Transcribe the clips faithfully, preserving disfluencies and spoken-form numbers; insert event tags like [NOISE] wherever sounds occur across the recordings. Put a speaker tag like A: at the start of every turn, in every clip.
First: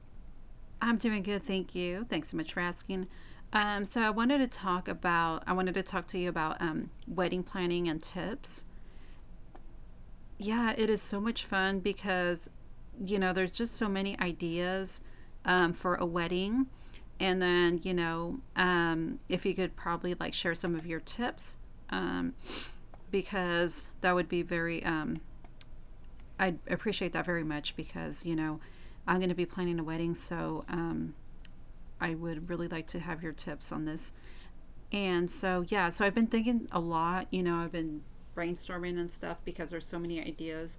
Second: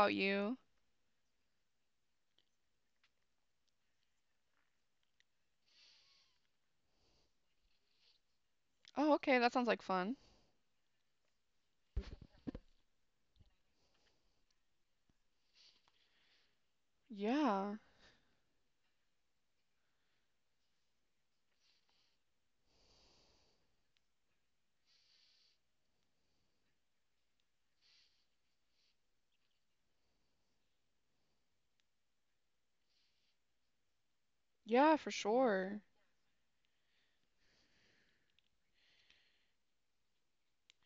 A: about you?
B: I'm doing good, thank you. Thanks so much for asking. Um, so I wanted to talk about I wanted to talk to you about um, wedding planning and tips.
A: Oh, okay. That sounds like fun.
B: Yeah, it is so much fun because you know there's just so many ideas um, for a wedding, and
A: Yeah.
B: then you know um, if you could probably like share some of your tips, um, because that would be very, um, I'd appreciate that very much because you know I'm going to be planning a wedding, so um, I would really like to have your tips on this.
A: Yeah, for
B: And so,
A: sure.
B: yeah, so I've been thinking a lot. You know, I've been brainstorming and stuff because there's so many ideas.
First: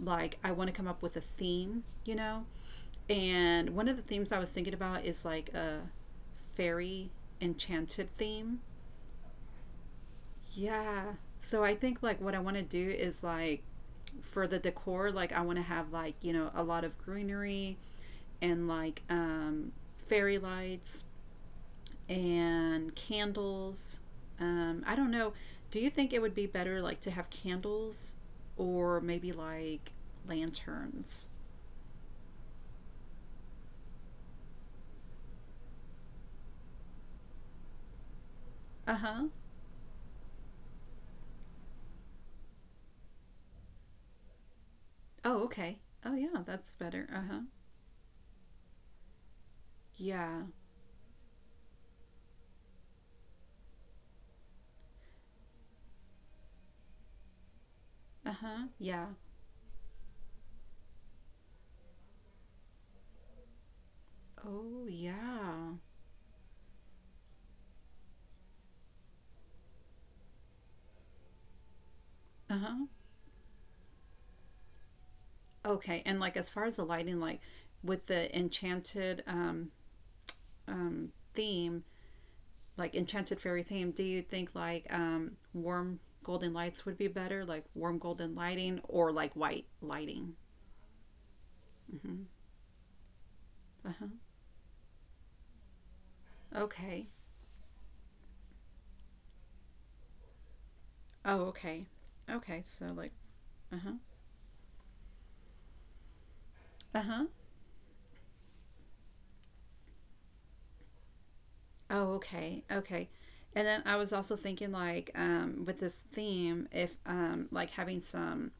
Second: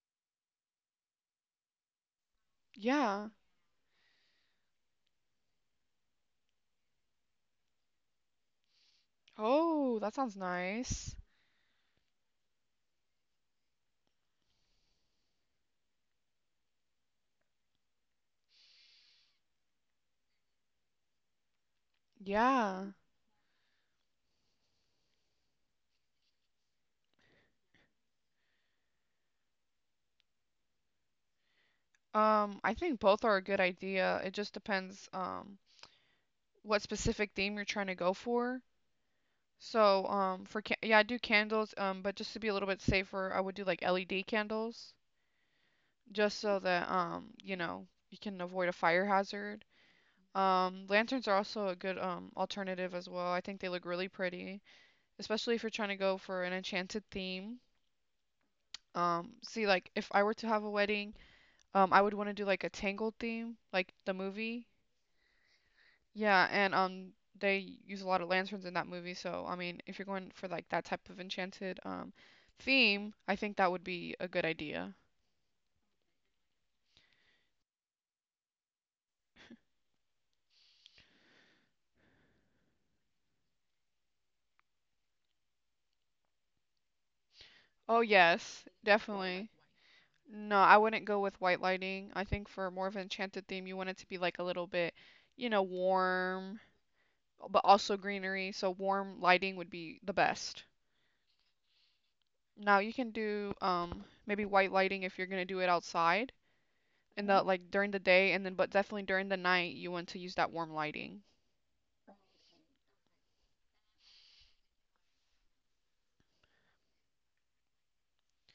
B: Like, I want to come up with a theme, you know?
A: Yeah.
B: And one of the themes I was thinking about is like a fairy enchanted theme.
A: Oh, that sounds
B: Yeah.
A: nice.
B: So I think like what I want to do is like for the decor, like I want to have like, you know, a lot of greenery and like um fairy lights and
A: Yeah.
B: candles. Um, I don't know. Do you think it would be better like to have candles or maybe like lanterns?
A: Um, I think both are a good idea. It just depends um what specific theme you're trying to go for.
B: Uh huh.
A: So, um for ca yeah, I do candles, um but just to be a little bit safer, I would do like L E D candles
B: Oh, okay. Oh, yeah,
A: just so
B: that's
A: that
B: better. Uh
A: um,
B: huh.
A: you know, you can avoid a fire hazard.
B: Yeah.
A: Um, lanterns are also a good um alternative as well. I think they look really pretty, especially if you're trying to go for an enchanted theme.
B: Uh huh. Yeah.
A: Um, see, like if I were to have a wedding, um, I would want to do like a Tangled theme, like the movie.
B: Oh, yeah.
A: Yeah, and um, they use a lot of lanterns in that movie, so I mean, if you're going for like that type of enchanted um
B: Uh huh.
A: theme, I think that would be a good idea.
B: Okay. And like as far as the lighting, like with the enchanted, um, um, theme, like enchanted fairy theme. Do you think like um, warm golden lights would be better, like warm
A: Oh
B: golden
A: yes,
B: lighting or like
A: definitely.
B: white lighting?
A: No, I wouldn't go with white lighting.
B: Hmm.
A: I think for more of an enchanted theme, you
B: Uh
A: want it
B: huh.
A: to be like a little bit, you know, warm,
B: Okay.
A: but also greenery. So warm lighting would be the best.
B: Oh, okay. Okay.
A: Now
B: So
A: you
B: like,
A: can do
B: uh huh.
A: um maybe white lighting if you're gonna do it outside
B: Uh huh.
A: in the Mhm. like during the day, and then but definitely during the night you want to use that warm lighting.
B: Oh, okay. Okay. And then I was also thinking like um, with this theme, if um, like having some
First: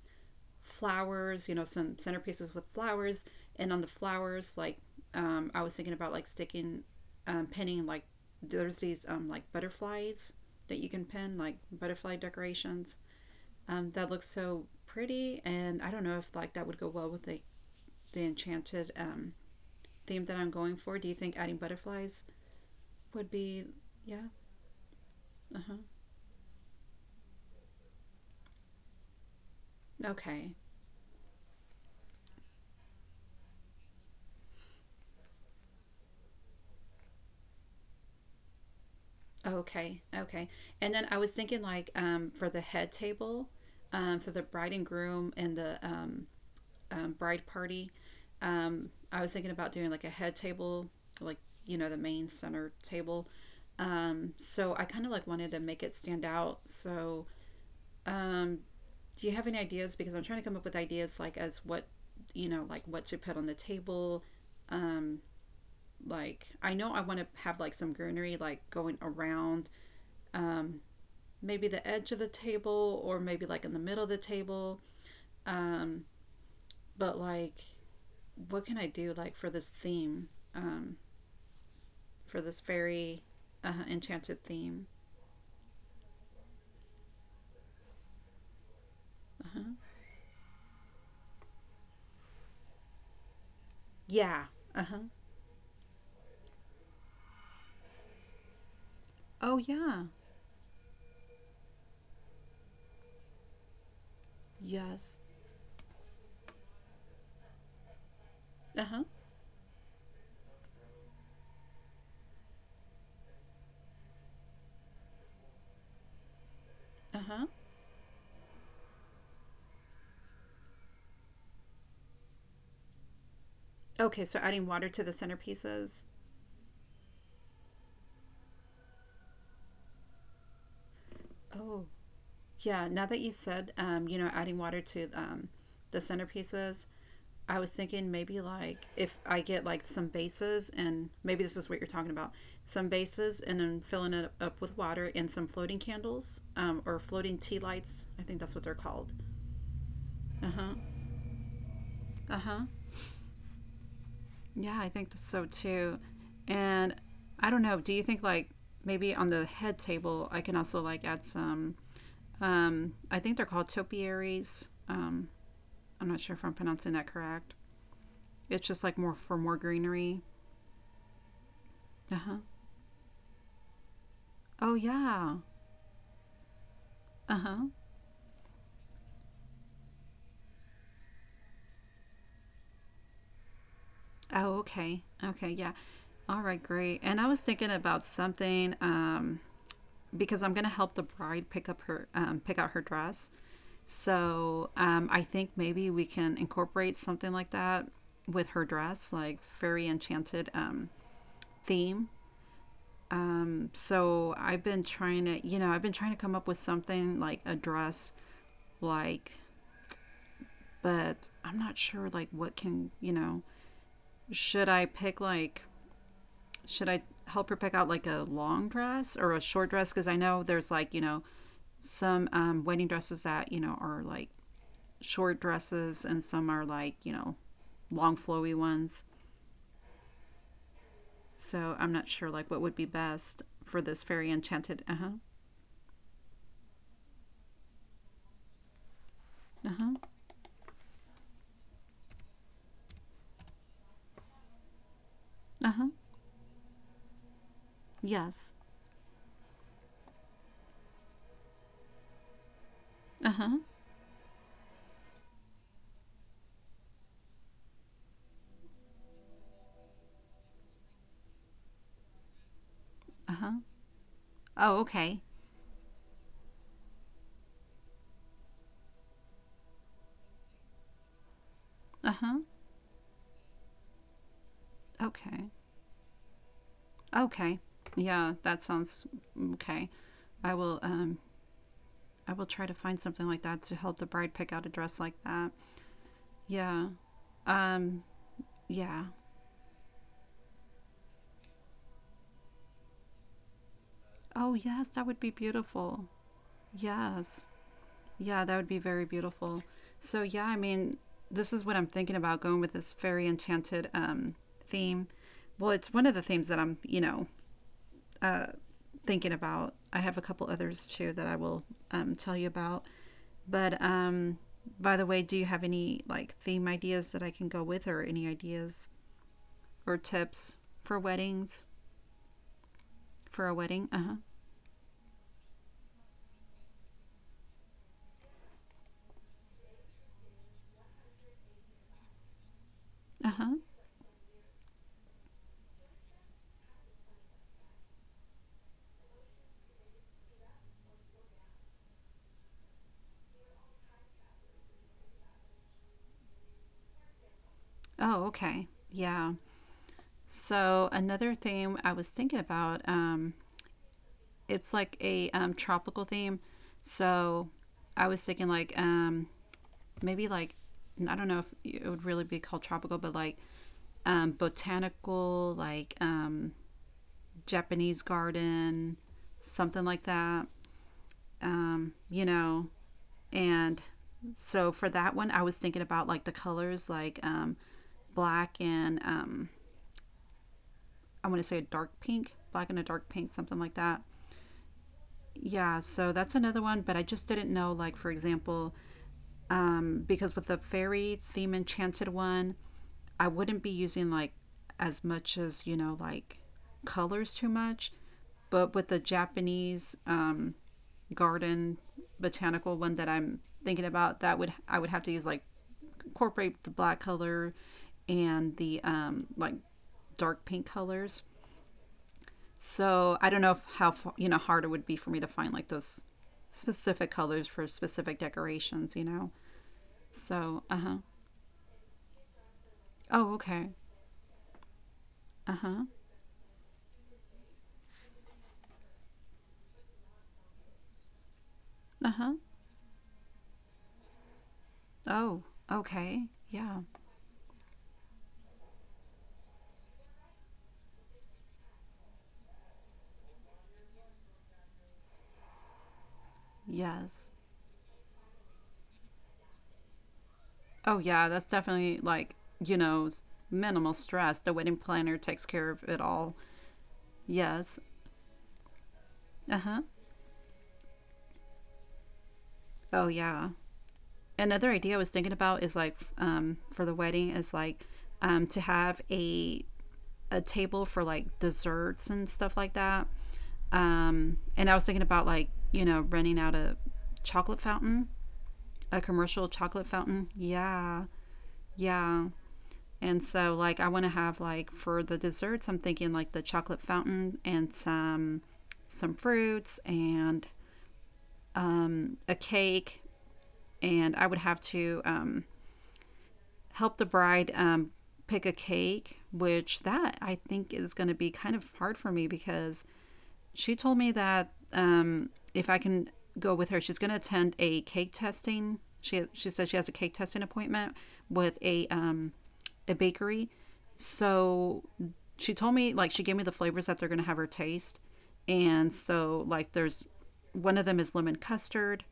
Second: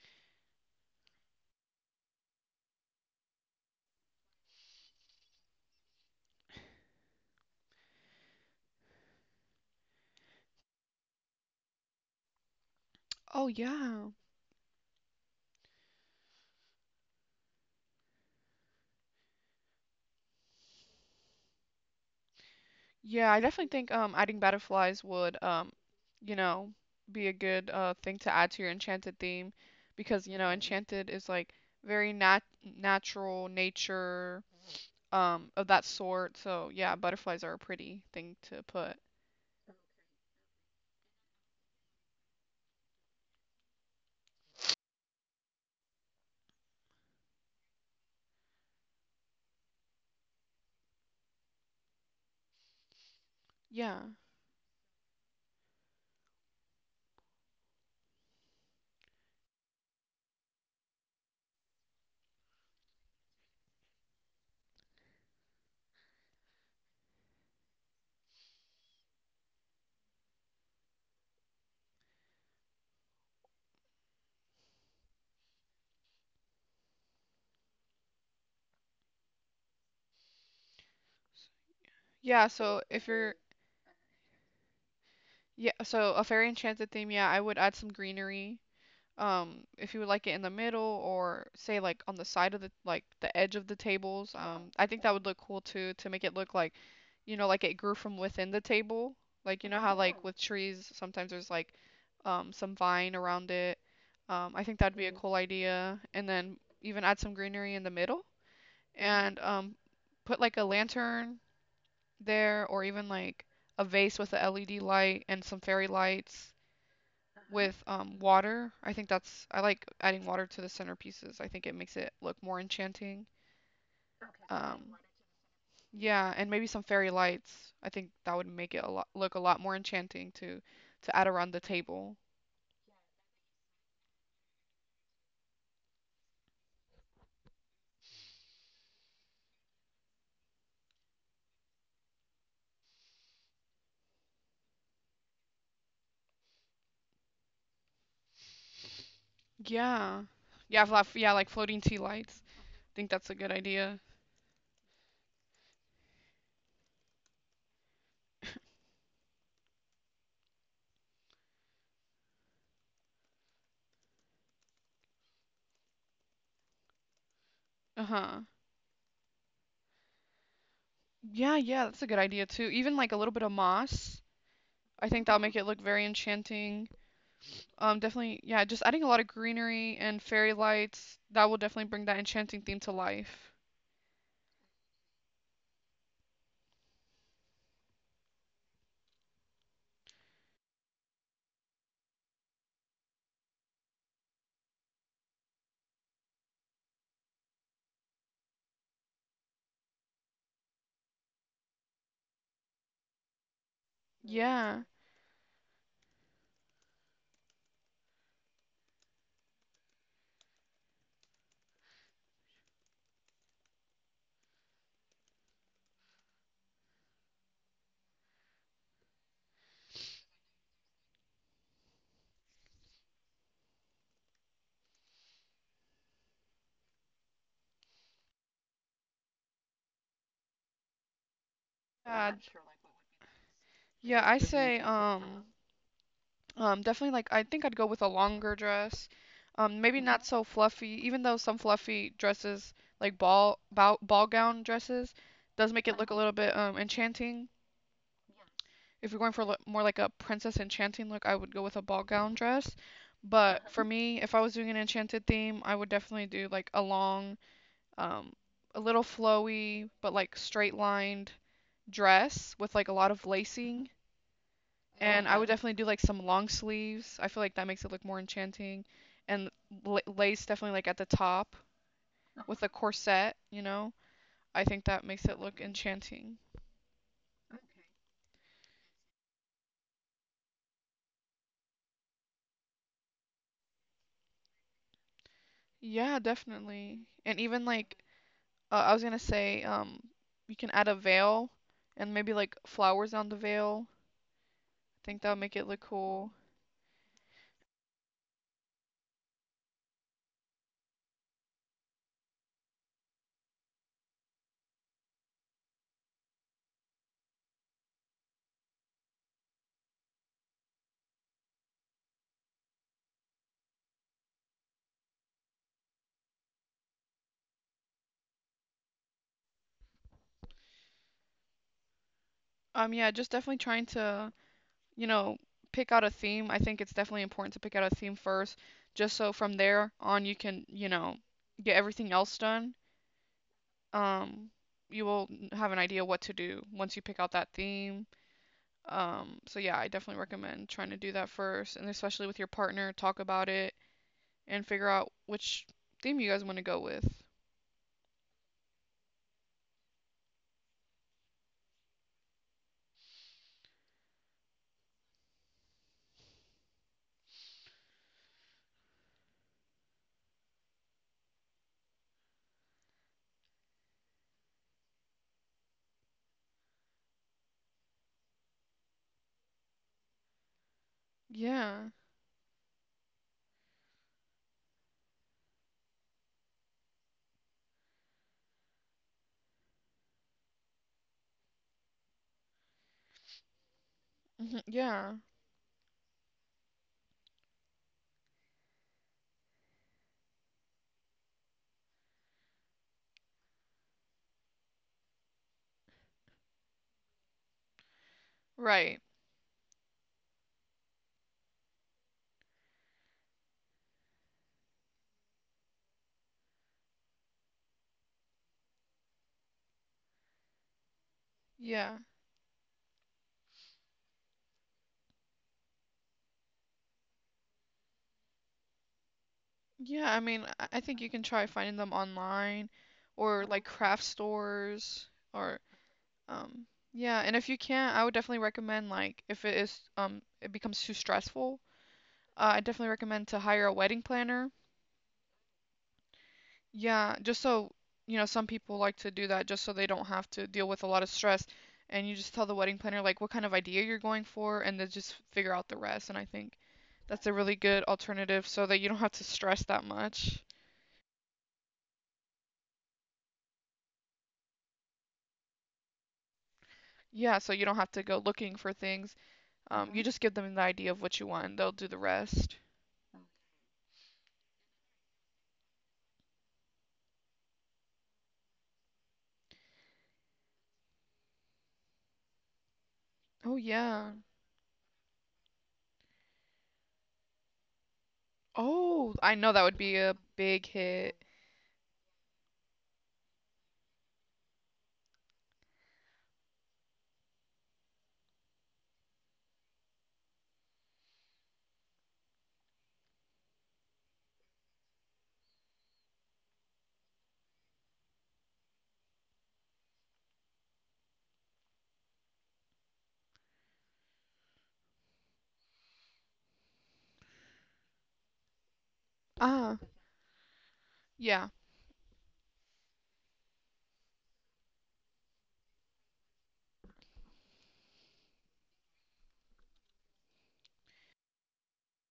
B: flowers, you know, some centerpieces with flowers. And on the flowers, like, um, I was thinking about like sticking, um, pinning like there's these um, like butterflies that you can pin, like butterfly decorations.
A: Oh
B: Um,
A: yeah.
B: that looks so pretty. And I don't know if like that would go well with the, the enchanted um, theme that I'm going for. Do you think adding butterflies would
A: Yeah, I
B: be,
A: definitely think um
B: yeah?
A: adding butterflies would
B: Uh
A: um
B: huh.
A: you know be a good uh thing to add to your enchanted theme because you know
B: Okay.
A: Mhm. enchanted is like very nat natural nature um of that sort. So yeah, butterflies are a pretty thing to put.
B: Okay, okay. And then I was thinking like, um, for the head table, um, for the bride and groom and the um, um, bride party, um, I was thinking about doing like a head table, like you know the main center table.
A: Yeah.
B: Um, so I kind of like wanted to make it stand out. So, um, do you have any ideas? Because I'm trying to come up with ideas like as what you know like what to put on the table um like I know I want to have like some greenery like going around, um maybe the edge of the table or maybe like in the middle of the table. Um, but like, what can I do like for this theme, um, for
A: Yeah,
B: this
A: so if
B: fairy
A: you're
B: uh, enchanted theme?
A: Yeah, so a fairy enchanted theme, yeah, I would add some greenery.
B: Uh
A: Um,
B: huh.
A: if you would like it in the middle or say like on the side of the like the edge of the tables,
B: Yeah.
A: um,
B: Uh
A: I
B: huh.
A: think that would look cool too to make it look like, you know, like it grew from within the table.
B: Oh
A: Like you know how
B: yeah.
A: like with trees sometimes there's like um some vine around it. Um, I think that'd be a
B: Yes.
A: cool idea. And then even add some greenery in the middle
B: Uh huh.
A: and um put like a lantern there, or even like a vase with a L E D light and some fairy lights
B: Uh huh.
A: with um, water. I think that's I like adding water to the centerpieces. I think it makes it look more enchanting.
B: Okay, so adding water
A: Um,
B: to the centerpieces.
A: yeah, and maybe some fairy lights. I think that would make it a lot look a lot more enchanting to to add around the
B: Oh,
A: table.
B: yeah, now that you said, um, you know, adding water to um, the centerpieces, I was thinking maybe like if I get like some vases and maybe this is what you're talking about, some vases and then filling it up with water and some floating candles, um, or floating tea lights. I think that's what they're called.
A: Yeah.
B: Uh huh.
A: Yeah, fla- yeah, like floating tea
B: Uh
A: lights.
B: huh.
A: I think that's a good idea.
B: Yeah, I think so too. And I don't know. Do you think like maybe on the head table I can also like add some? Um, I think they're called topiaries. Um, I'm not sure if I'm pronouncing that correct.
A: Uh-huh.
B: It's just like more for more greenery.
A: Yeah, yeah, that's a
B: Uh
A: good
B: huh.
A: idea too. Even like a little bit of moss.
B: Oh,
A: I think
B: yeah.
A: that'll make it look very enchanting.
B: Uh huh.
A: Um, definitely, yeah, just adding a lot of greenery and fairy lights, that will definitely bring that enchanting theme to life.
B: Oh, okay. Okay, yeah. All right, great. And I was thinking about something, um, because I'm going to help the bride pick up her um, pick out her dress. So um, I think maybe we can incorporate something like that with her dress, like fairy enchanted um, theme. Um, so I've been
A: Yeah.
B: trying to, you know, I've been trying to come up with something like a dress, like, but I'm not sure like what can you know. Should I pick like should I help her pick out like a long dress or a short dress? Because I know there's like you know some, um, wedding dresses that you know are like short dresses and some are like you know long flowy ones. So I'm not sure
A: Yeah,
B: like what would be best for this
A: Yeah,
B: fairy
A: I
B: enchanted.
A: say
B: Uh huh.
A: um um definitely like I think I'd go with a longer dress.
B: Uh
A: Um
B: huh.
A: maybe not so fluffy, even though some fluffy dresses like ball ball, ball gown dresses
B: Uh
A: does
B: huh.
A: make it look a little bit um enchanting.
B: Yes.
A: If you're going for lo- more like a princess enchanting look, I would go with a ball gown dress.
B: Uh huh.
A: But for me, if I was doing an enchanted theme, I would definitely do like a long um, a little flowy but like straight lined dress with like a lot of
B: Uh huh.
A: lacing.
B: Oh okay.
A: And okay. I would definitely do like some long sleeves. I feel like that makes it look more enchanting. And la- lace definitely like at the top
B: Uh huh.
A: with a corset, you know? I think that makes it
B: Okay.
A: look enchanting.
B: Okay. Yeah, that sounds, mm, okay. I will um I will try to find something like that to help the bride pick out a dress like that.
A: Yeah,
B: Yeah.
A: definitely. And even like
B: Um
A: uh, I
B: yeah.
A: was gonna say, um, you can add a veil and maybe like flowers on the veil.
B: Oh yes, that
A: I
B: would
A: think
B: be
A: that would make it look
B: beautiful.
A: cool.
B: Yes. Yeah, that would be very beautiful. So yeah, I mean, this is what I'm thinking about going with this fairy enchanted um theme. Well, it's one of the themes that I'm, you know, uh thinking about. I have a couple others too that I will, um, tell you about. But um, by the way, do you have any like theme ideas that I can go with, or any ideas or tips for weddings
A: Um, yeah, just
B: for a
A: definitely
B: wedding?
A: trying
B: Uh huh.
A: to you know, pick out a theme. I think it's definitely important to pick out a theme first, just so from there on you can, you know, get everything else done.
B: Uh huh.
A: Um, you will have an idea what to do once you pick out that theme. Um, so yeah, I definitely recommend trying to do that first, and especially with your partner, talk about it and figure out which theme you guys want to go with.
B: Oh, okay. Yeah. So another theme I was thinking about. Um, it's like a um, tropical theme. So I was thinking like um, maybe like I don't know if it would really be called tropical, but like um, botanical, like um, Japanese garden, something like that.
A: Yeah,
B: Um, you know, and so for that one, I was thinking about like the colors, like um, black and um, I want to say a dark pink, black and a dark pink, something like that.
A: yeah,
B: Yeah, so that's another one, but I just didn't know, like, for example, um, because with the fairy theme enchanted one, I wouldn't be using like as much as you know like colors too much, but with the
A: right.
B: Japanese um, garden botanical one that I'm thinking about, that would I would have to use like incorporate the black color and the, um, like dark pink colors.
A: Yeah,
B: So I don't know if how you know hard it would be for me to find like those specific colors for specific decorations. You know.
A: yeah. I mean,
B: So,
A: I
B: uh
A: I
B: huh.
A: think you can try finding them online
B: Oh,
A: or like
B: okay.
A: craft stores
B: Uh
A: or
B: huh.
A: Um, yeah, and if you can't, I would definitely recommend like if it is um it becomes too stressful,
B: Uh huh.
A: uh, I definitely recommend to hire a wedding planner.
B: Oh, okay. Yeah.
A: Yeah, just so you know, some people like to do that just so they don't have to deal with a lot of stress, and you just tell the wedding planner like what kind of idea you're going for, and they just figure out the rest. And I think that's
B: Yes.
A: a really good alternative so that you don't have to stress that much.
B: Oh, yeah. That's definitely like, you know, s- minimal stress. The wedding planner takes care of it all.
A: Yeah, so you
B: Yes.
A: don't have to go looking for things.
B: Uh huh.
A: Um, you just give them the idea of what you want, and they'll do the rest.
B: Oh, yeah. Another idea I was thinking about is like, f- um, for the wedding is like, um, to have a a table for like desserts and stuff like that.
A: Oh yeah.
B: Um, and I was thinking about like, you know, running out a chocolate fountain, a
A: Oh, I
B: commercial
A: know that would
B: chocolate
A: be a
B: fountain.
A: big
B: Yeah.
A: hit.
B: Yeah. And so like I want to have like for the desserts I'm thinking like the chocolate fountain and some some fruits and a cake and I would have to um help the bride um, pick a cake, which that I think is going to be kind of hard for me because she told me that um, if I can go with her, she's going to attend a cake testing. She she said she
A: Ah,
B: has a cake testing appointment
A: yeah.
B: with a um, a bakery. So she told me like she gave me the flavors that they're going to have her taste, and so like there's one of them is lemon custard,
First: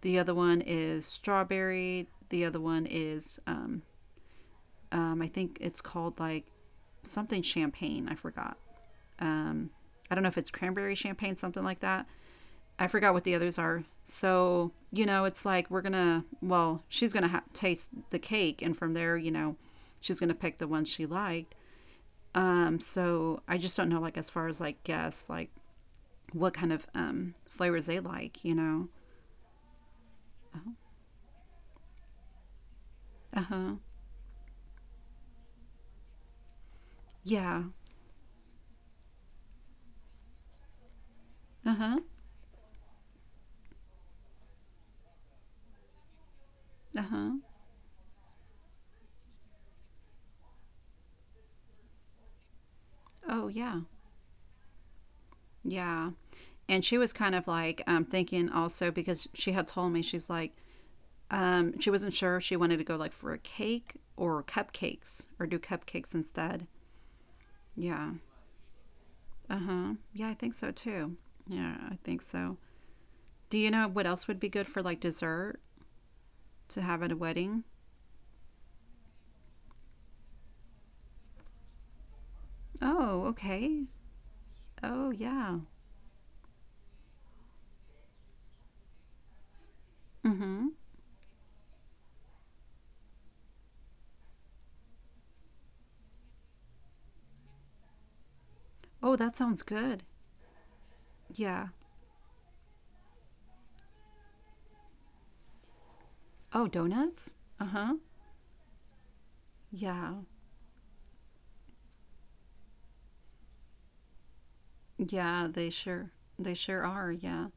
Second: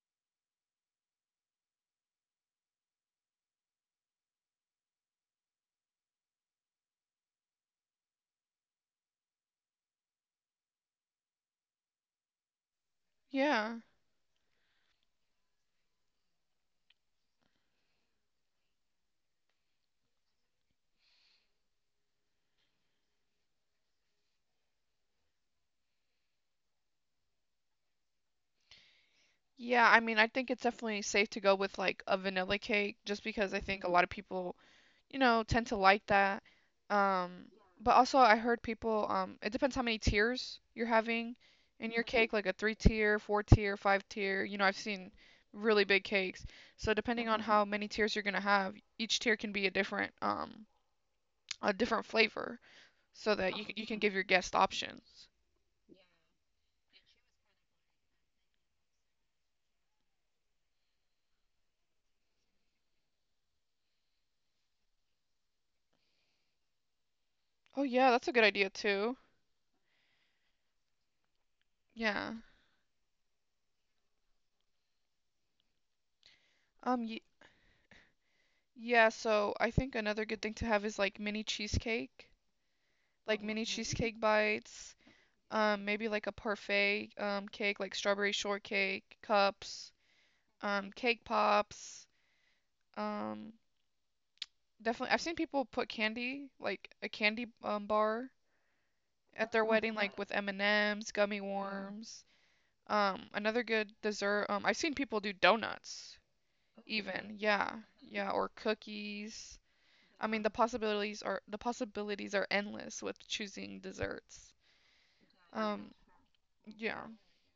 B: the other one is strawberry, the other one is um, um, I think it's called like something champagne. I forgot. Um, I don't know if it's cranberry champagne, something like that. I forgot what the others
A: Yeah.
B: are. So, you know, it's like we're going to, well, she's going to ha- taste the cake. And from there, you know, she's going to pick the ones she liked. Um, so I just don't know, like, as far as like guess, like what kind of um, flavors they like, you know?
A: Yeah, I mean, I think it's definitely safe to go with like a vanilla cake just
B: Uh
A: because I
B: huh.
A: think a lot of people, you know, tend to like that. Um,
B: Yeah.
A: but also I heard people, um, it depends how many tiers you're having
B: Uh
A: in
B: huh.
A: your cake, like a three tier, four tier, five tier. You know, I've seen really big cakes. So
B: Uh
A: depending
B: huh.
A: on how many tiers you're gonna have, each tier can be a different, um, a different flavor so
B: Oh,
A: that you c-
B: yeah.
A: you can give your guests options.
B: Yeah. And she was kind of like um, thinking also because she had told me she's like um, she wasn't sure if she wanted to go like for a cake or cupcakes or do cupcakes instead.
A: Oh
B: Yeah.
A: yeah, that's a good idea too.
B: Uh huh. Yeah, I think so too. Yeah, I think
A: Yeah.
B: so. Do you know what else would be good for like dessert to have
A: Um
B: at a
A: y
B: wedding?
A: yeah, so I think another good thing to have is like mini cheesecake,
B: Oh,
A: like mini
B: okay.
A: cheesecake bites,
B: Oh yeah.
A: um maybe like a parfait um cake like strawberry shortcake, cups,
B: Mm hmm.
A: um cake pops. Um definitely I've seen people put candy, like a candy um bar
B: Oh, that
A: at
B: sounds
A: their wedding
B: good.
A: like with M&Ms, gummy
B: Yeah.
A: worms. Um another good dessert, um I've seen people do donuts
B: Oh, donuts.
A: even.
B: Uh
A: Yeah.
B: huh.
A: Yeah, or cookies.
B: Yeah.
A: I mean, the possibilities are the possibilities are endless with choosing desserts.
B: Yeah, they
A: Um,
B: sure they sure
A: yeah.
B: are. Yeah.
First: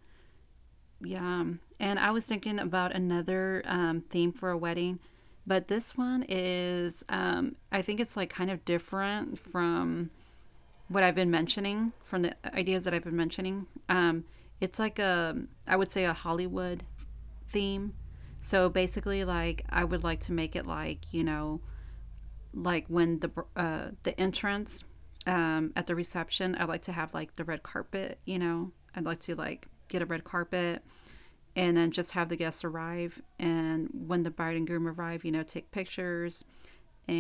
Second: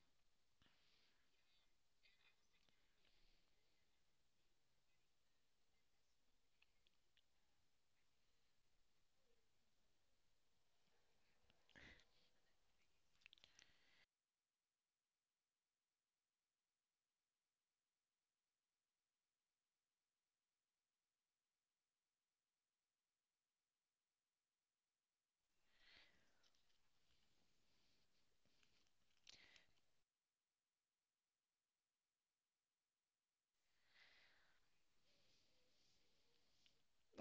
B: Yeah. And I was thinking about another um, theme for a wedding, but this one is, um, I think it's like kind of different from what I've been mentioning, from the ideas that I've been mentioning. Um, it's like a, I would say, a Hollywood theme. So basically, like, I would like to make it like, you know, like when the uh, the entrance, um, at the reception, I like to have like the red carpet. You know, I'd like to like get a red carpet, and then just have the guests arrive. And when the bride and groom arrive, you know, take pictures,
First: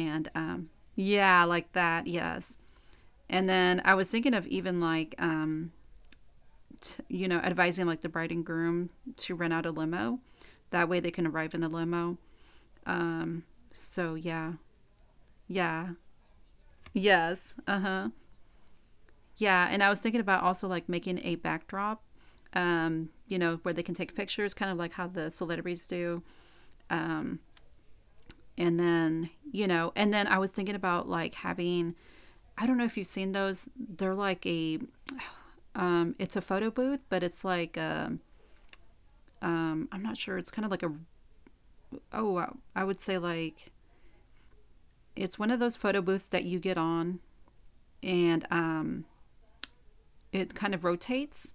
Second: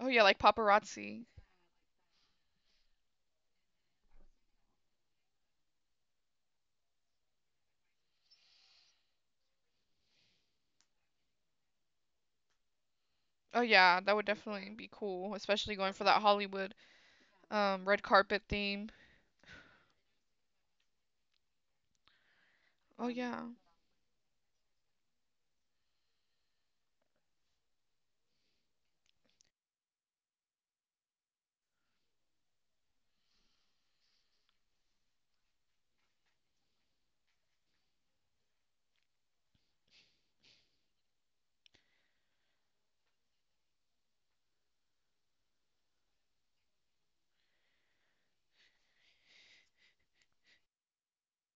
A: Oh yeah, like
B: um,
A: paparazzi.
B: yeah, like that. Yes. And then I was thinking of even like, um, t- you know, advising like the bride and groom to rent out a limo. That way they can arrive in a limo.
A: Oh yeah,
B: So
A: that would
B: yeah,
A: definitely be cool, especially
B: yeah,
A: going for that Hollywood
B: yes, uh
A: um red
B: huh.
A: carpet theme.
B: Yeah, and I was thinking about also like making a backdrop,
A: Oh
B: um, you
A: yeah.
B: know, where they can take pictures, kind of like how the celebrities do. And then, you know, and then I was thinking about like having, I don't know if you've seen those. They're like a, um, it's a photo booth, but it's like, um, um I'm not sure. It's kind of like a, oh, I- I would say like, it's one of those photo booths that you get on and um, it kind of rotates,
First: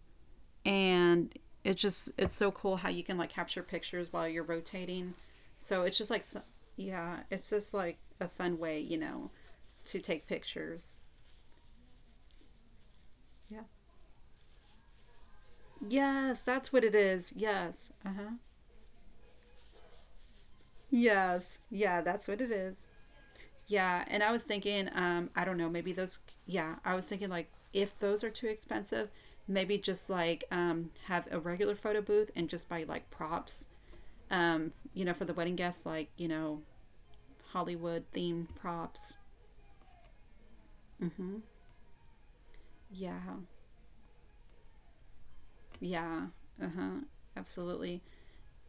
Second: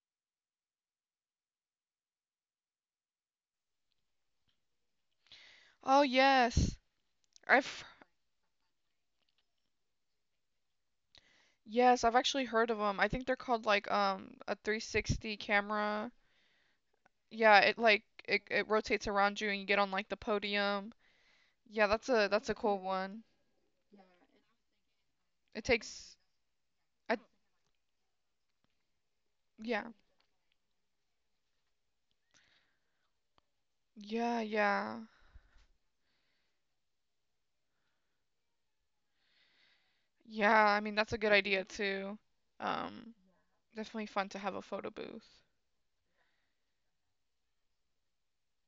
B: and it's just it's so cool how you can like capture pictures while you're rotating. So it's
A: Oh
B: just like so-
A: yes.
B: yeah, it's just
A: I've
B: like a fun way, you know, to take pictures.
A: yes, I've actually heard of them. I think they're
B: Yeah.
A: called like um a three sixty camera.
B: Yes, that's what it is.
A: Yeah, it
B: Yes.
A: like
B: Uh-huh.
A: it, it rotates around you and you get on like the podium.
B: Yes.
A: Yeah,
B: Yeah,
A: that's
B: that's
A: a
B: what it
A: that's a cool
B: is.
A: one.
B: Yeah, and I was thinking, um I don't
A: It
B: know, maybe
A: takes
B: those, yeah, I was
A: I
B: thinking like if those are too expensive, maybe
A: yeah.
B: just like um have a regular photo booth and just buy like props,
A: Yeah,
B: um
A: yeah.
B: you know, for the wedding guests like, you know, Hollywood themed props.
A: Yeah, I mean that's a good
B: Hmm.
A: idea too. Um,
B: Yeah,
A: definitely fun to have a photo booth.
B: yeah, uh huh, absolutely.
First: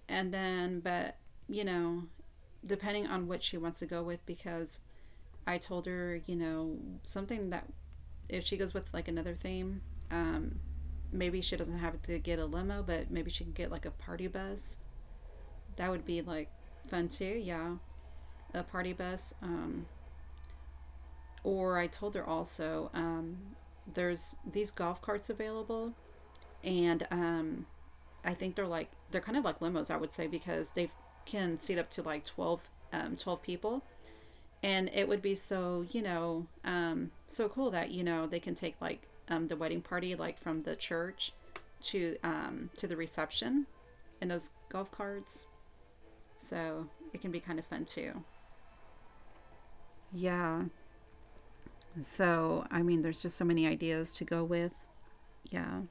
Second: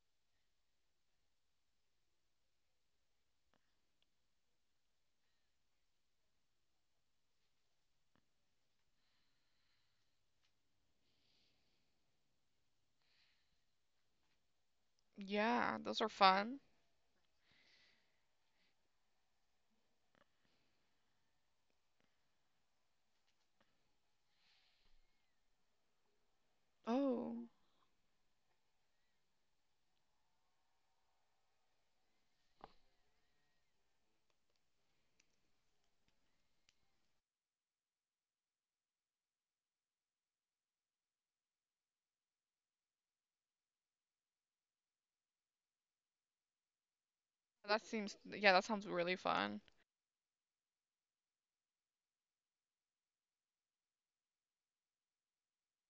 B: And then, but you know, depending on what she wants to go with, because I told her, you know, something that if she goes with like another theme, um, maybe she doesn't have to get a limo, but maybe she can get like a party bus.
A: Yeah,
B: That
A: those
B: would
A: are
B: be like
A: fun.
B: fun too. Yeah, a party bus. Um, or I told her also, um, there's these golf carts available, and
A: Oh,
B: um, I think they're like they're kind of like limos, I would say, because they can seat up to like twelve, um, twelve people, and it would be so, you know, um, so cool that, you know, they can take like, um, the wedding party like from the church to, um, to the reception, and those golf carts, so it can be kind of fun
A: that seems,
B: too.
A: yeah, that sounds really fun.
B: Yeah. So I mean, there's just so many ideas to go with. Yeah.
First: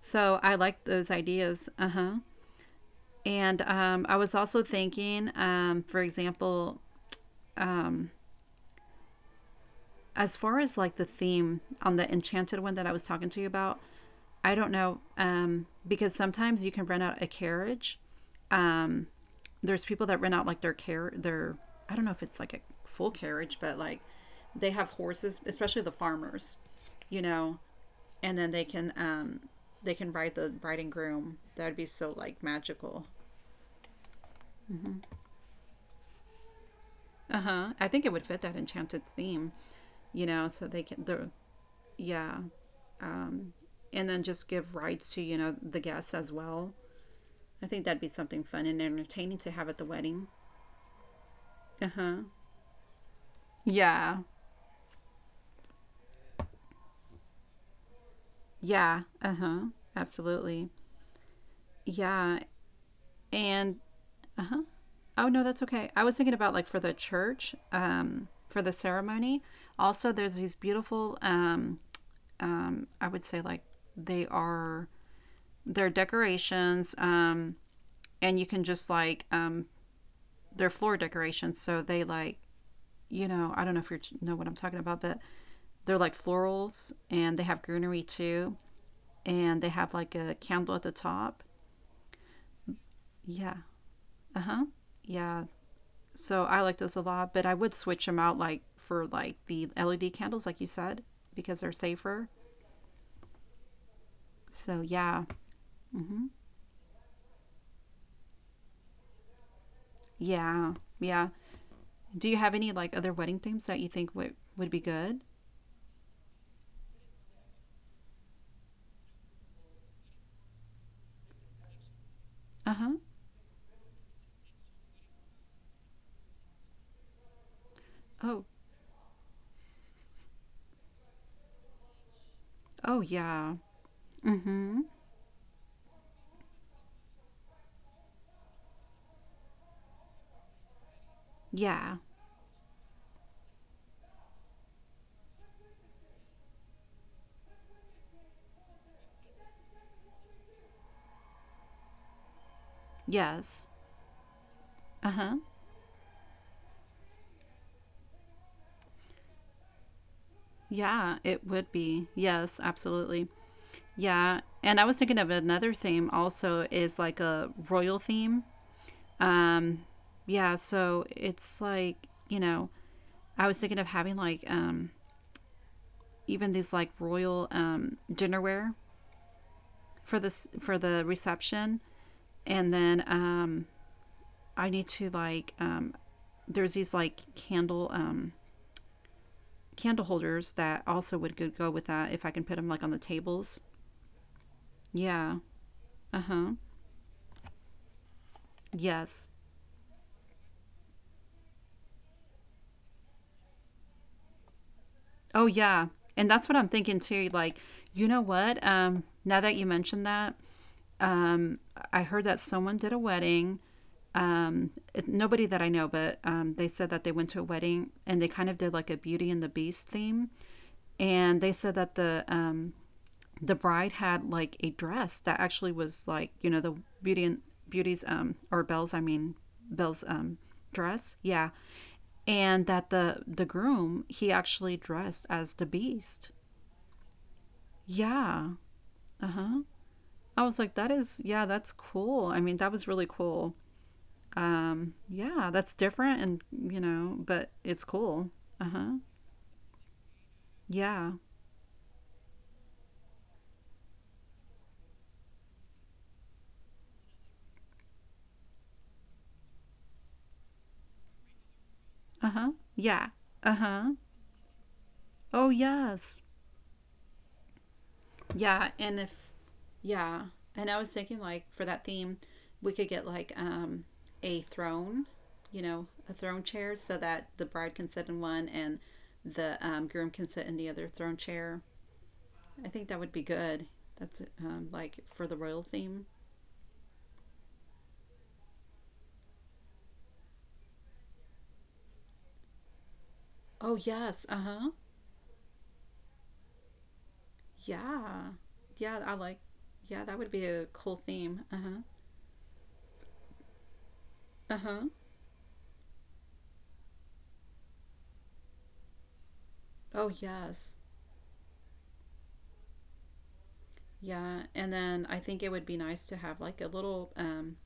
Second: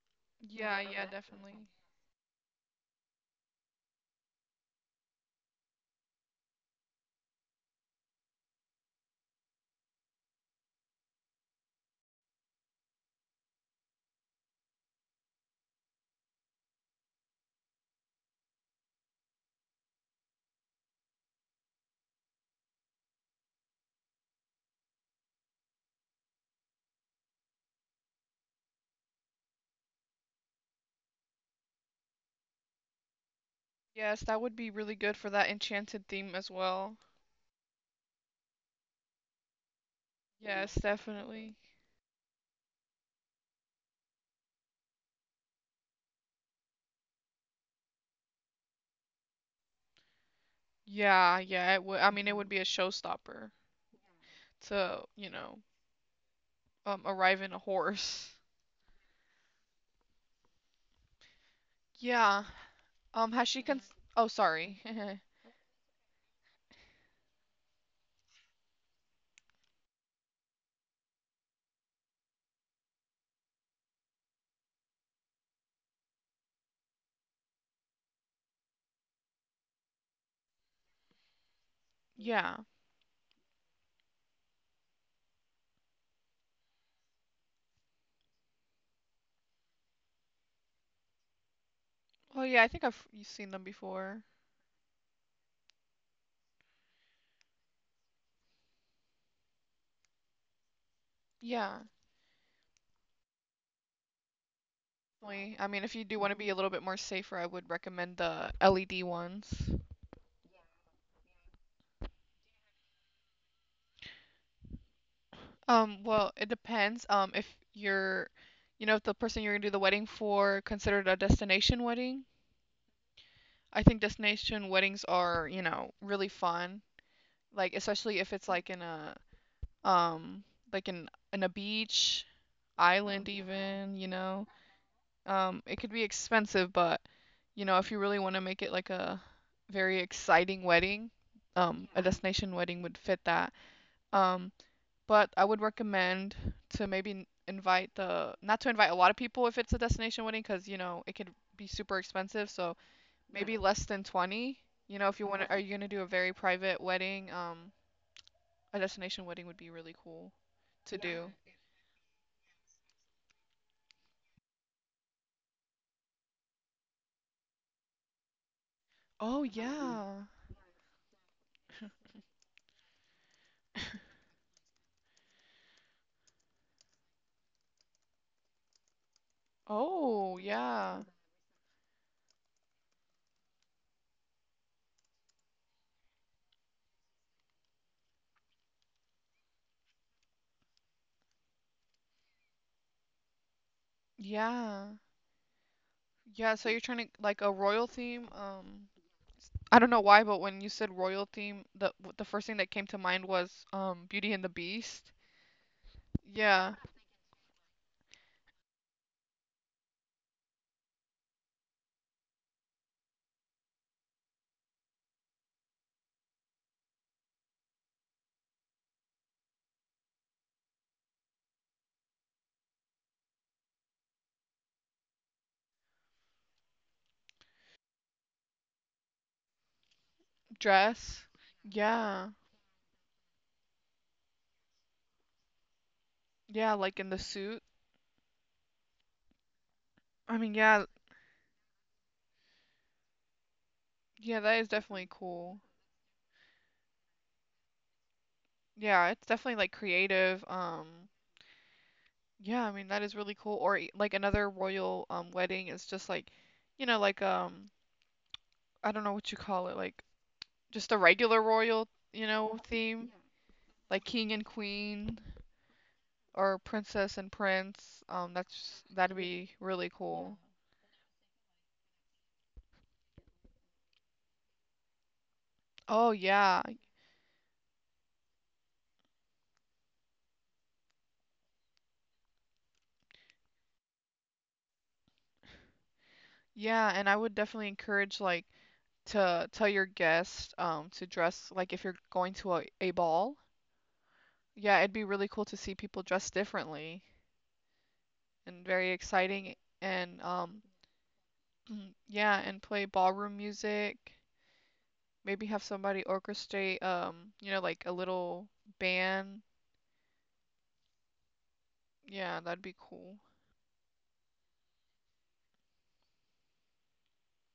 B: So I
A: Yeah,
B: like
A: yeah,
B: those
A: definitely.
B: ideas. Uh huh. And um, I was also thinking, um, for example, as far as like the theme on the enchanted one that I was talking to you about, I don't know um, because sometimes you can rent out a carriage. Um, there's people that rent out like their car their I don't know if it's like a full carriage, but like they have horses, especially the farmers, you know, and then they can um, they can ride the bride and groom. That would be so like magical.
A: Yes, that would be really good for that enchanted theme as well.
B: Uh huh. I think it would fit that enchanted theme, you know. So
A: Yes,
B: they can, they're,
A: definitely.
B: yeah, and then just give rights to, you know, the guests as well. I think that'd be something fun and entertaining to have at the wedding.
A: Yeah, yeah,
B: Uh
A: it would. I
B: huh.
A: mean, it would be a showstopper
B: Yeah.
A: to, you know, um, arrive in a horse. [LAUGHS]
B: Yeah. Uh huh. Absolutely. Yeah.
A: Yeah. Um, has she
B: And
A: cons- Oh,
B: uh huh.
A: sorry.
B: Oh no,
A: [LAUGHS]
B: that's okay. I was thinking about like for the church, um, for the ceremony. Also, there's these beautiful, um, um, I would say like they are their decorations. Um, and you can just like um they're floor decorations, so they like,
A: Yeah.
B: you know, I don't know if you know what I'm talking about, but they're like florals, and they have greenery too, and they have like a candle at the top.
A: Oh, yeah, I think I've you've seen
B: Yeah.
A: them before.
B: Uh-huh. Yeah. So I like those a lot, but I would switch them out like for like the LED candles, like you said, because they're
A: Yeah.
B: safer, so yeah.
A: Definitely. I mean, if you do
B: Hmm.
A: want to be a little bit more safer, I would recommend the L E D ones.
B: Yeah, yeah, do you have any like other wedding themes that you think would would be good?
A: Um, well, it depends. Um, if you're, you know, if the person you're gonna do the wedding for considered a destination wedding,
B: Uh-huh.
A: I think destination weddings are, you know, really fun. Like, especially if
B: Oh.
A: it's like in a, um, like in in a beach,
B: Oh
A: island
B: yeah.
A: even, you know.
B: Mm-hmm.
A: Um, it could be expensive, but, you know, if you really want to make it like a very exciting wedding, um,
B: Yeah.
A: a destination wedding would fit that. Um, but I would recommend to maybe n- invite the not to invite a lot of people if it's a destination wedding because you know it could be super expensive. So maybe
B: Yes.
A: less than twenty. You
B: Uh
A: know, if you
B: huh.
A: want to, are you gonna do a very private wedding? Um, a destination wedding would be really cool to
B: Yeah,
A: do.
B: it would be. Yes, absolutely. Yeah. And I was thinking of another theme also is like a royal theme.
A: Oh
B: Um,
A: yeah.
B: yeah, so it's like, you know, I was thinking of having like um even these like royal um dinnerware for
A: Oh
B: this for the
A: yeah.
B: reception. And then um I need to like um there's these like candle um candle holders that also would go with that if I can put them like on the tables.
A: Yeah.
B: Yeah. Uh huh.
A: Yeah, so you're trying to like a royal theme. Um,
B: Yes.
A: I don't know why, but when you said royal theme, the the first thing that came to mind was um Beauty and the Beast.
B: Oh yeah. And that's what I'm
A: Yeah.
B: thinking too. Like, you know what? Um, now that you mentioned that, um, I heard that someone did a wedding. Um, it- nobody that I know, but um, they said that they went to a wedding, and they kind of did like a Beauty and the Beast theme, and they said that the um, the bride had like a dress that actually was like, you know, the beauty and beauty's um or Belle's, I mean, Belle's um dress,
A: Dress.
B: yeah.
A: Yeah.
B: And that the the groom, he actually dressed as the Beast.
A: Yeah, like in the suit.
B: Yeah. Uh-huh.
A: I
B: I
A: mean,
B: was like,
A: yeah,
B: that is, yeah, that's cool. I mean, that was really cool.
A: yeah, that is
B: Um
A: definitely
B: yeah,
A: cool.
B: that's different, and you know, but it's cool. Uh-huh.
A: Yeah, it's definitely like creative. Um,
B: Yeah.
A: yeah, I mean, that is really cool. Or e- like another royal um wedding is just like, you know, like um I don't know what you call it, like just a regular royal, you
B: Uh-huh.
A: know,
B: Yeah.
A: theme,
B: Uh-huh.
A: like king and queen
B: Oh yes.
A: or princess and prince. Um,
B: Yeah,
A: that's
B: and
A: that'd
B: if,
A: be really
B: yeah,
A: cool.
B: and I was thinking like for that theme, we could get like um a throne, you know, a
A: Oh
B: throne
A: yeah.
B: chair so that the bride can sit in one, and the um, groom can sit in the other throne chair. I think that would be good. That's um like for the royal theme.
A: Yeah, and I would definitely encourage like to tell your guests um, to dress like if you're going to a, a ball.
B: Oh yes, uh huh.
A: Yeah, it'd be really cool to see people dress differently
B: Yeah,
A: and very
B: yeah, I like.
A: exciting
B: Yeah, that
A: and
B: would be a
A: um
B: cool theme. Uh huh.
A: [CLEARS THROAT] yeah, and play ballroom music.
B: Uh huh.
A: Maybe have somebody orchestrate um, you know, like a little band.
B: Oh yes.
A: Yeah, that'd be cool.
B: Yeah, and then I think it would be nice to have like a little, um,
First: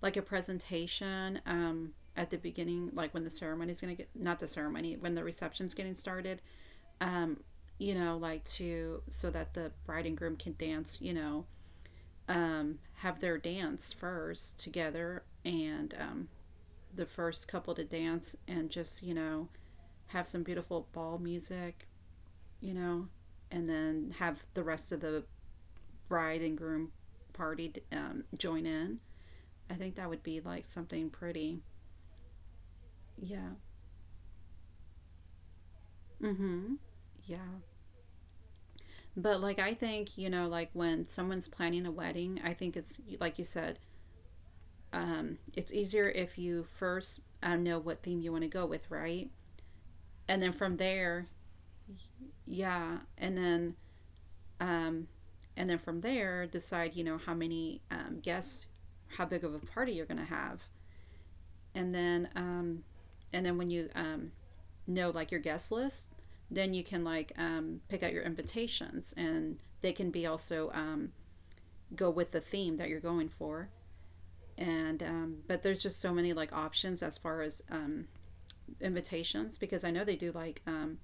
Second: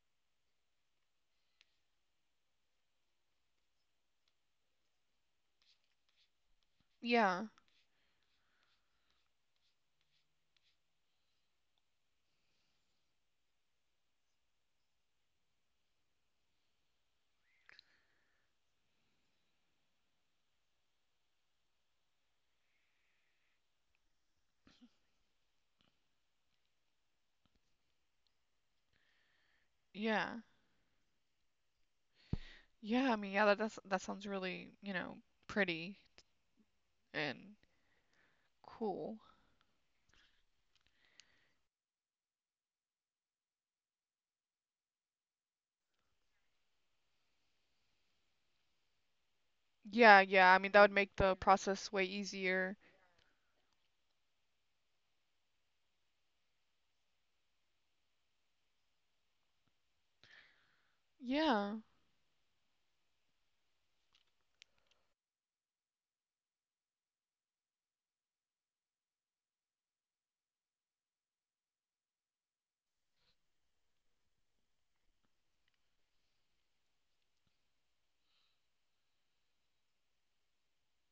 B: like a presentation um, at the beginning, like when the ceremony's going to get, not the ceremony, when the reception's getting started, um,
A: Yeah.
B: you know, like to, so that the bride and groom can dance, you know, um, have their dance first together and um, the first couple to dance, and just, you know, have some beautiful ball music, you know, and then have the rest of the bride and groom party um, join in. I think that would
A: Yeah.
B: be like something pretty.
A: Yeah, I mean, yeah,
B: Yeah.
A: that that's, that sounds really, you know, pretty
B: Mm-hmm.
A: and
B: Yeah.
A: cool.
B: But like I think, you know, like when someone's planning a wedding, I think it's like you said, um, it's easier if you first um, know what theme you want to go with, right?
A: Yeah,
B: And
A: yeah. I
B: then
A: mean, that
B: from
A: would make the
B: there,
A: process way easier.
B: yeah, and then um, and then from there decide, you know, how many um, guests, how big of a party you're gonna have,
A: Yeah.
B: and then um, and then when you um, know like your guest list, then you can like um, pick out your invitations, and they can be also um, go with the theme that you're going for, and um, but there's just so many like options as far as um, invitations, because I know they do like um,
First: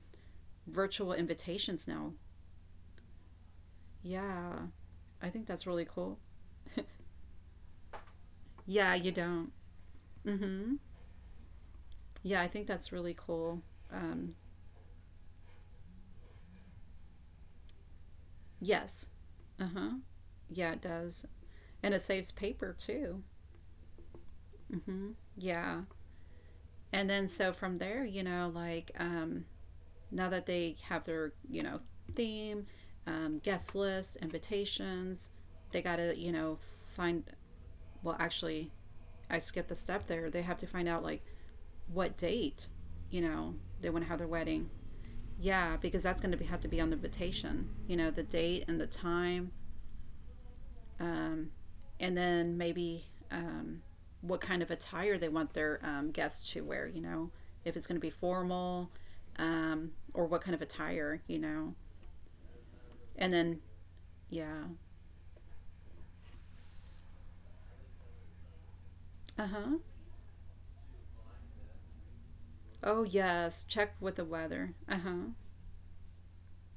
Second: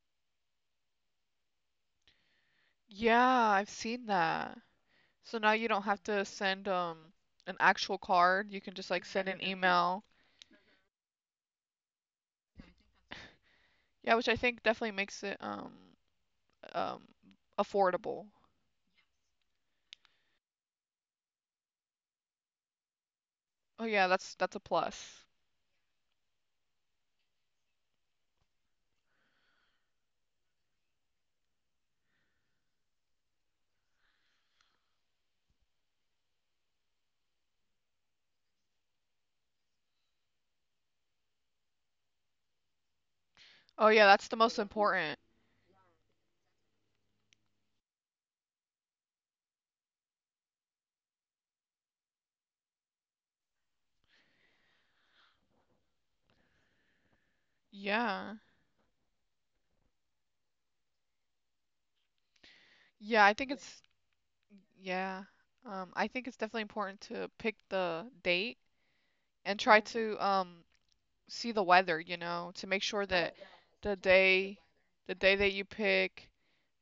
B: virtual invitations now,
A: Yeah, I've seen that.
B: yeah, I
A: So
B: think
A: now
B: that's
A: you don't
B: really
A: have
B: cool.
A: to send um an actual card. You
B: [LAUGHS]
A: can just
B: Yeah,
A: like
B: you
A: send an hmm
B: don't.
A: email.
B: Mm-hmm. Yeah, I think that's really cool.
A: Yeah, which
B: Um,
A: I think definitely makes it um um affordable.
B: yes, uh-huh. Yeah, it does, and it saves paper too.
A: Oh yeah, that's that's a
B: Mm-hmm.
A: plus.
B: Yeah. And then so from there, you know, like um, now that they have their, you know, theme, um, guest list, invitations, they got to, you know, find, well, actually, I skipped a step there. They have to find out, like, what date, you know,
A: Oh
B: they want
A: yeah,
B: to have their
A: that's the most
B: wedding.
A: important.
B: Yeah, because that's going to be, have to be on the invitation, you know, the date and the time. Um, and then maybe um, what kind of attire they want their um, guests to wear. You know, if it's going to be
A: Yeah.
B: formal, um, or what kind of attire. You know,
A: Yeah, I
B: and
A: think Yeah.
B: then
A: it's
B: yeah,
A: yeah. Um I think it's definitely important to pick the date
B: uh
A: and try
B: huh.
A: hmm to um see the weather, you know, to make sure
B: Oh
A: that
B: yes,
A: the
B: check with the
A: day
B: weather. Uh
A: the
B: huh.
A: day that you pick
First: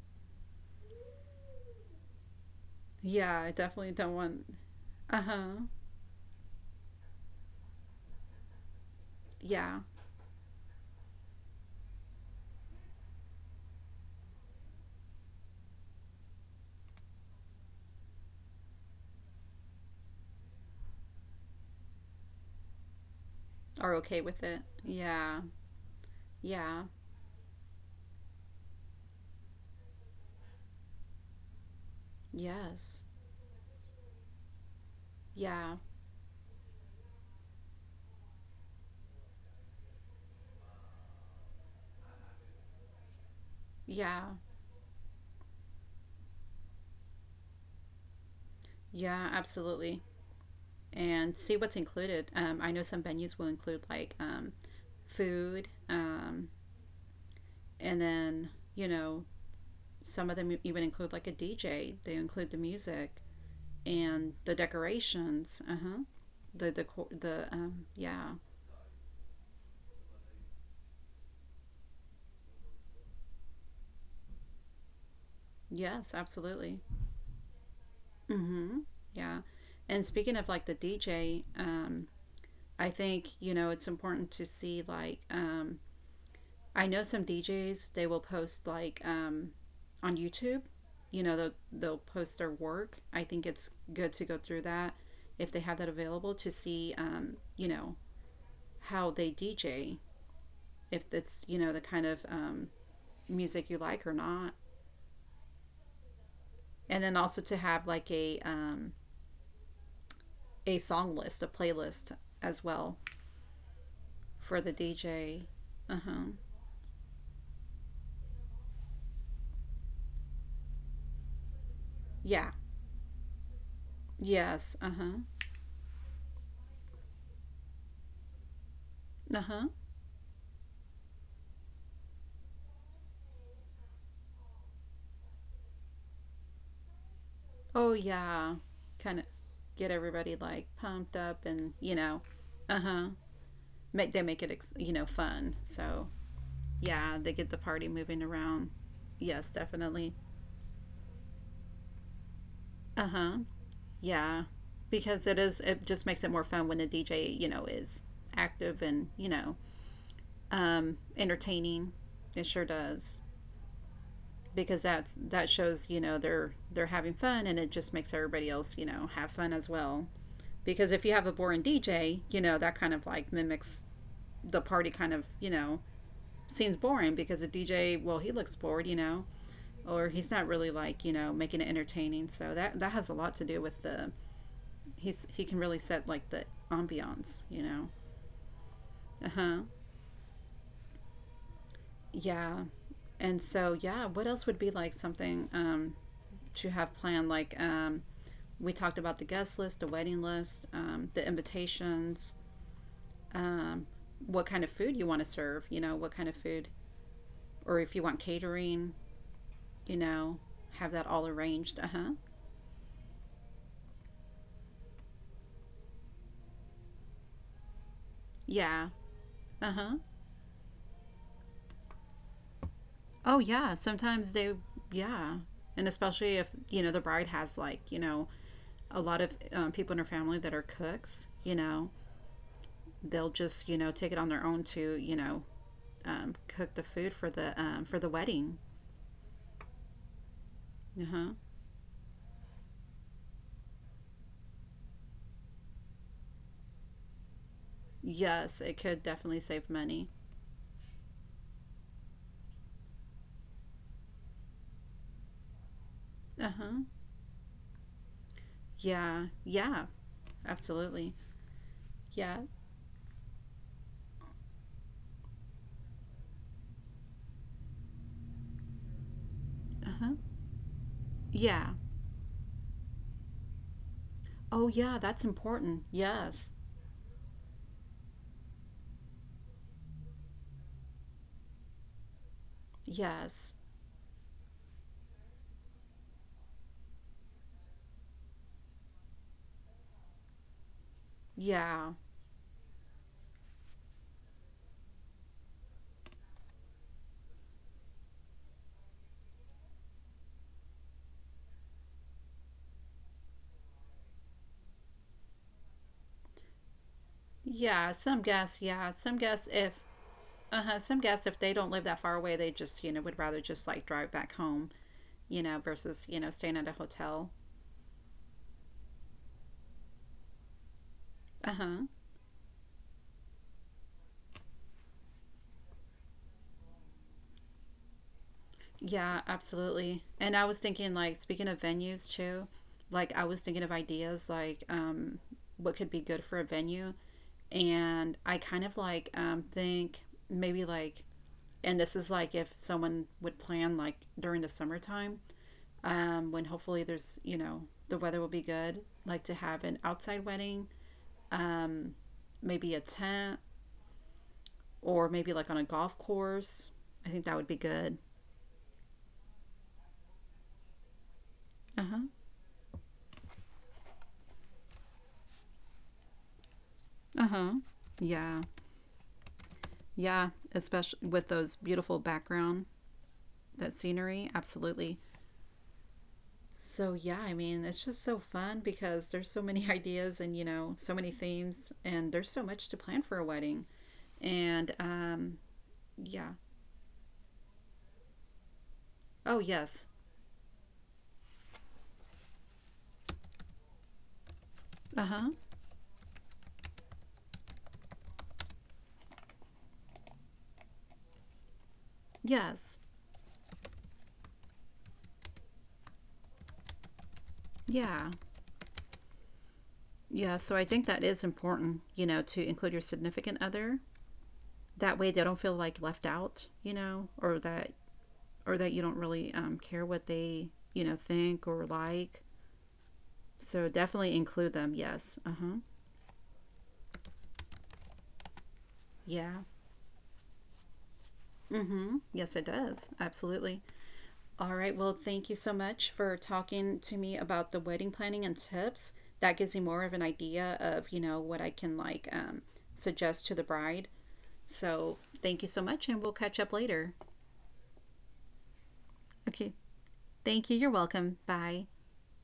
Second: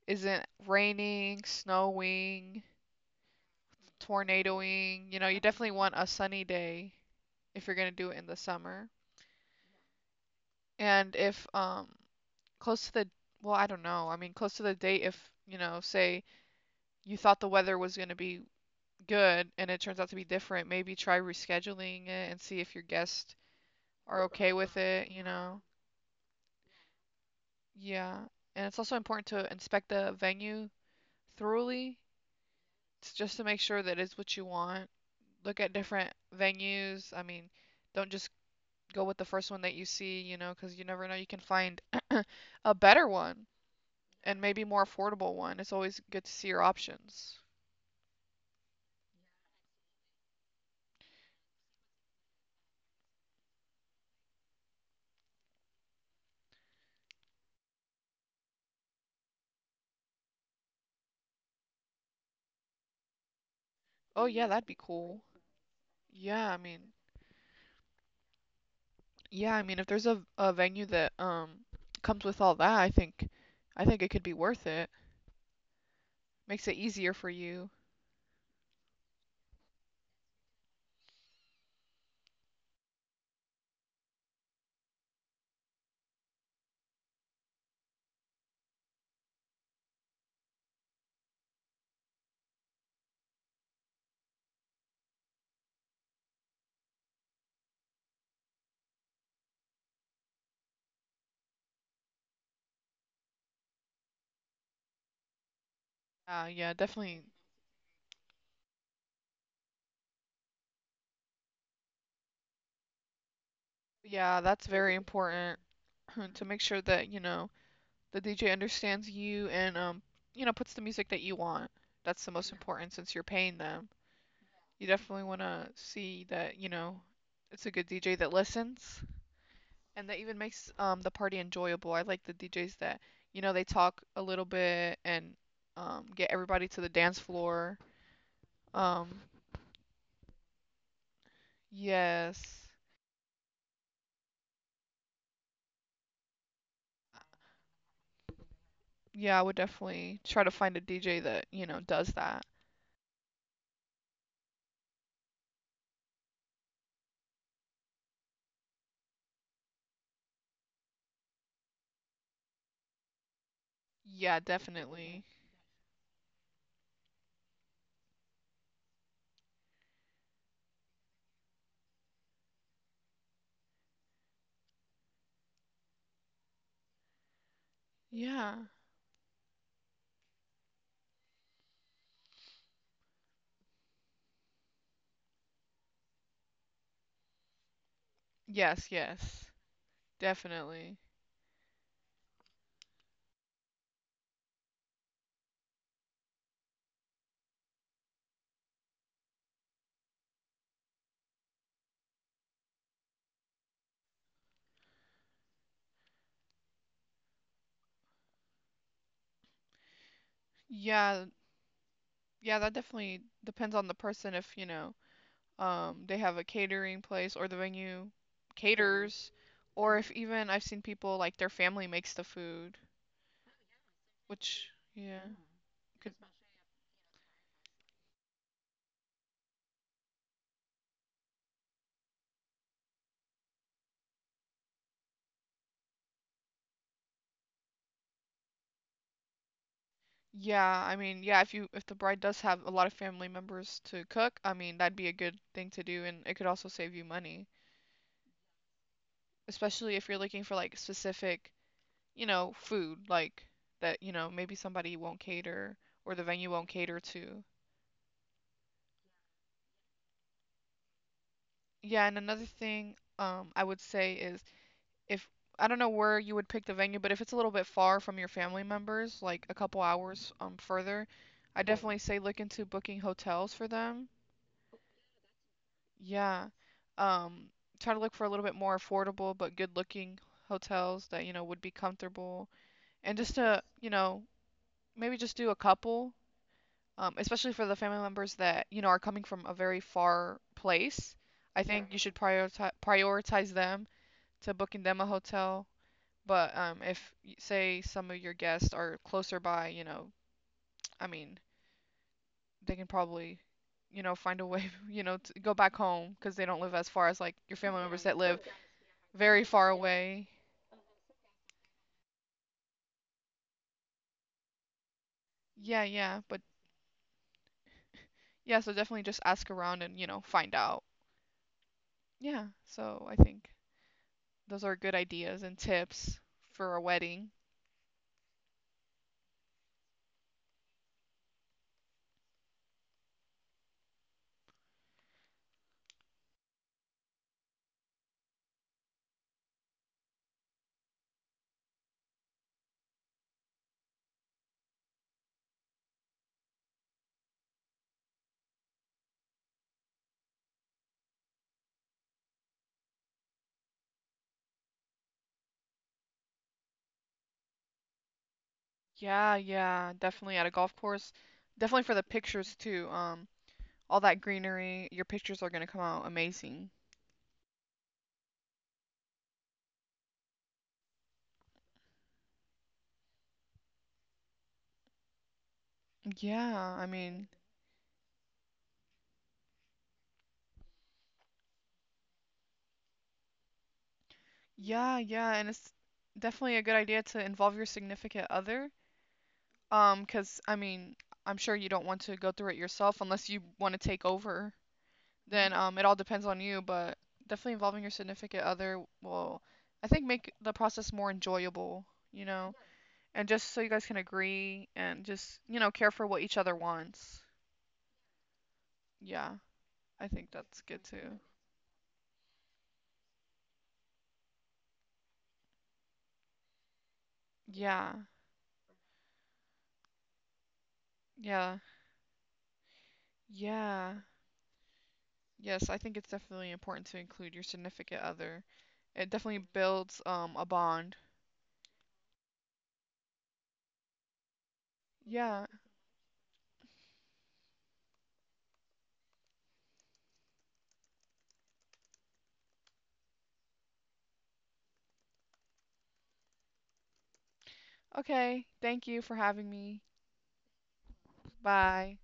A: isn't raining, snowing,
B: Yeah, I definitely don't want.
A: tornadoing. You
B: Uh
A: know, you
B: huh.
A: definitely want a sunny day if you're going to do it in the summer.
B: Yeah,
A: And if um close to the well, I don't know. I mean, close to the date if, you know, say you thought the weather was going to be good and it turns out to be different, maybe try rescheduling it and see if your guests
B: are okay
A: are
B: with
A: okay
B: it.
A: with it, you
B: Yeah,
A: know.
B: yeah,
A: Yeah. And it's also important to inspect the venue thoroughly.
B: yes,
A: It's just to make sure that it's what you want. Look
B: yeah,
A: at different venues. I mean, don't just go with the first one that you see, you know, because you never know. You can find a better one
B: yeah,
A: and maybe more affordable one. It's always good to see your options.
B: yeah. Absolutely. And see what's included. Um, I know some venues will include like um, food, um, and then you know some of them e-, even include like a D J. They include the music
A: Oh
B: and
A: yeah,
B: the
A: that'd be cool.
B: decorations. Uh huh.
A: Yeah, I
B: The
A: mean,
B: decor. The um, yeah.
A: yeah, I mean, if there's a a venue that um comes with all that, I think I think it could be worth it.
B: Yes,
A: Makes
B: absolutely.
A: it easier for you.
B: Mm-hmm. Yeah. And speaking of like the D J, um, I think you know it's important to see like um, I know some D Js they will post like um, on YouTube. You know they'll they'll post their work. I think it's good to go through that if they have that available to see um, you know how they D J if it's you know the kind of um, music you like or not,
A: Uh, yeah,
B: and then
A: definitely.
B: also to have like a um, a song list, a playlist as well
A: Yeah,
B: for
A: that's
B: the
A: very
B: D J.
A: important.
B: Uh huh.
A: [CLEARS THROAT] To make sure that, you know, the D J understands you and um, you know, puts the music that you want. That's the
B: Yeah.
A: most important since you're paying them.
B: Yes.
A: You
B: Uh huh.
A: definitely want to see that, you know, it's a good D J that listens
B: Uh huh.
A: and that even makes um the party enjoyable. I like the D Js that, you know, they talk a little bit and um get everybody to the dance floor.
B: Oh yeah, kind
A: Um,
B: of get everybody like pumped up and you know,
A: yes.
B: uh huh. Make they make it ex- you know fun. So yeah, they get the party moving around.
A: Yeah, I
B: Yes,
A: would
B: definitely.
A: definitely try to find a D J that, you know, does that.
B: Uh huh. Yeah, because it is. It just makes it more fun when the D J you know is active and you know um entertaining. It sure does
A: Yeah,
B: because that's
A: definitely.
B: that shows you know they're they're having fun, and it just makes everybody else you know have fun as well, because if you have a boring D J, you know that kind of like mimics the party. Kind of you know seems boring because a D J, well, he looks
A: Yeah.
B: bored, you know, or he's not really like you know making it entertaining. So that that has a lot to do with the he's he can really set like the ambiance, you know.
A: Yes,
B: Uh
A: yes.
B: huh.
A: Definitely.
B: Yeah. And so yeah, what else would be like something um, to have planned? Like um, we talked about the guest list, the wedding list, um, the invitations. Um, what kind of food you want to serve? You know, what kind of food, or if you want catering, you know, have that all
A: Yeah,
B: arranged. Uh huh.
A: yeah, that definitely depends on the person if, you know, um, they have a catering place or the venue, yeah,
B: Yeah.
A: caters,
B: Uh huh.
A: or if even I've seen people like their family makes the food,
B: Oh, yeah. Sometimes they,
A: which, yeah.
B: yeah.
A: Yeah.
B: And
A: could,
B: especially if, you know, the bride has like, you know, a lot of um, people in her family that are cooks, you know, they'll just, you know, take it on their own to, you know, um, cook the food for the um, for the wedding.
A: yeah, I
B: Uh
A: mean,
B: huh.
A: yeah, if you if the bride does have a lot of family members to cook, I mean, that'd be a good thing to do, and it could also save you money,
B: Yes, it could definitely save
A: especially
B: money.
A: if you're looking for like specific, you know, food like that, you know, maybe somebody won't cater or the
B: Uh
A: venue won't
B: huh.
A: cater to.
B: Yeah. Yeah. Absolutely.
A: Yeah, and
B: Yeah.
A: another thing um, I would say is if I don't know where you would pick the venue, but if it's a little bit far from your family members, like a couple
B: Uh huh.
A: hours um, further, I, yeah,
B: Yeah.
A: definitely say look into booking hotels for them.
B: Oh, yeah. That's important.
A: Yeah.
B: Yes.
A: Um, try to look for a little bit more affordable but good-looking hotels that, you know, would be comfortable. And just
B: Yes.
A: to, you know, maybe just do a couple, um, especially for the family members that, you know, are coming from a very far place. I, yeah,
B: Yeah.
A: think you should prioritize prioritize them to booking them a hotel. But um, if say some of your guests are closer by, you know, I mean, they can probably, you know, find a way, [LAUGHS] you know, to go back home because they don't live as far as like your family
B: Yeah.
A: members that
B: Some
A: live
B: guess. Yeah. Some guess
A: very far
B: if.
A: away.
B: Uh huh. Some guess if they don't live that far away, they just you know would rather just like drive back home, you know,
A: Yeah,
B: versus you
A: yeah.
B: know
A: But
B: staying at a hotel.
A: yeah, so definitely just ask around and, you know, find out.
B: Uh huh.
A: Yeah. So I think those are good ideas and tips for a wedding.
B: Yeah. Absolutely. And I was thinking like speaking of venues too, like I was thinking of ideas like um what could be good for a venue, and I kind of like um think maybe like, and this is like if someone would plan like during the summertime, um, when hopefully there's, you know, the weather will be good. Like to have an outside wedding, um, maybe a tent, or maybe like on a golf course. I think that would be good.
A: Yeah, yeah, definitely at a golf course.
B: Uh
A: Definitely
B: huh.
A: for the pictures too. Um, all that greenery, your pictures are going to come out amazing.
B: Uh huh. Yeah. Yeah. Especially with those beautiful background, that scenery. Absolutely.
A: Yeah, I
B: So, yeah, I
A: mean,
B: mean, it's just so fun because there's so many [LAUGHS] ideas and, you know, so many themes, and there's so much to plan for a wedding. And,
A: yeah,
B: um,
A: yeah, and it's
B: yeah.
A: definitely a good idea to involve your significant other.
B: Oh, yes.
A: Um, 'cause I mean, I'm sure you don't want to go through it yourself unless you want to take over.
B: Uh huh.
A: Then um, it all depends on you, but definitely involving your significant other will, I think, make the process more enjoyable, you know?
B: Yes.
A: And just so you guys can agree and just, you know, care for what each other wants.
B: Yeah.
A: Yeah, I think
B: Yeah. So I
A: that's
B: think
A: good
B: that is
A: too.
B: important, you know, to include your significant other. That way they don't feel like left out, you know, or that
A: Yeah,
B: or that you don't really um, care what they, you know, think
A: yeah.
B: or like. So
A: Yeah.
B: definitely include them. Yes. Uh huh.
A: Yes, I think it's definitely important to include your significant other. It
B: Yeah.
A: definitely builds um a bond.
B: Mm hmm. Yes, it does. Absolutely. All right. Well, thank you
A: Yeah.
B: so much for talking to me about the wedding planning and tips. That gives me more of an idea of, you know, what I can like um, suggest to the bride. So thank you so much, and we'll catch up later.
A: Okay. Thank you for
B: Okay.
A: having me.
B: Thank you. You're welcome. Bye.
A: Bye.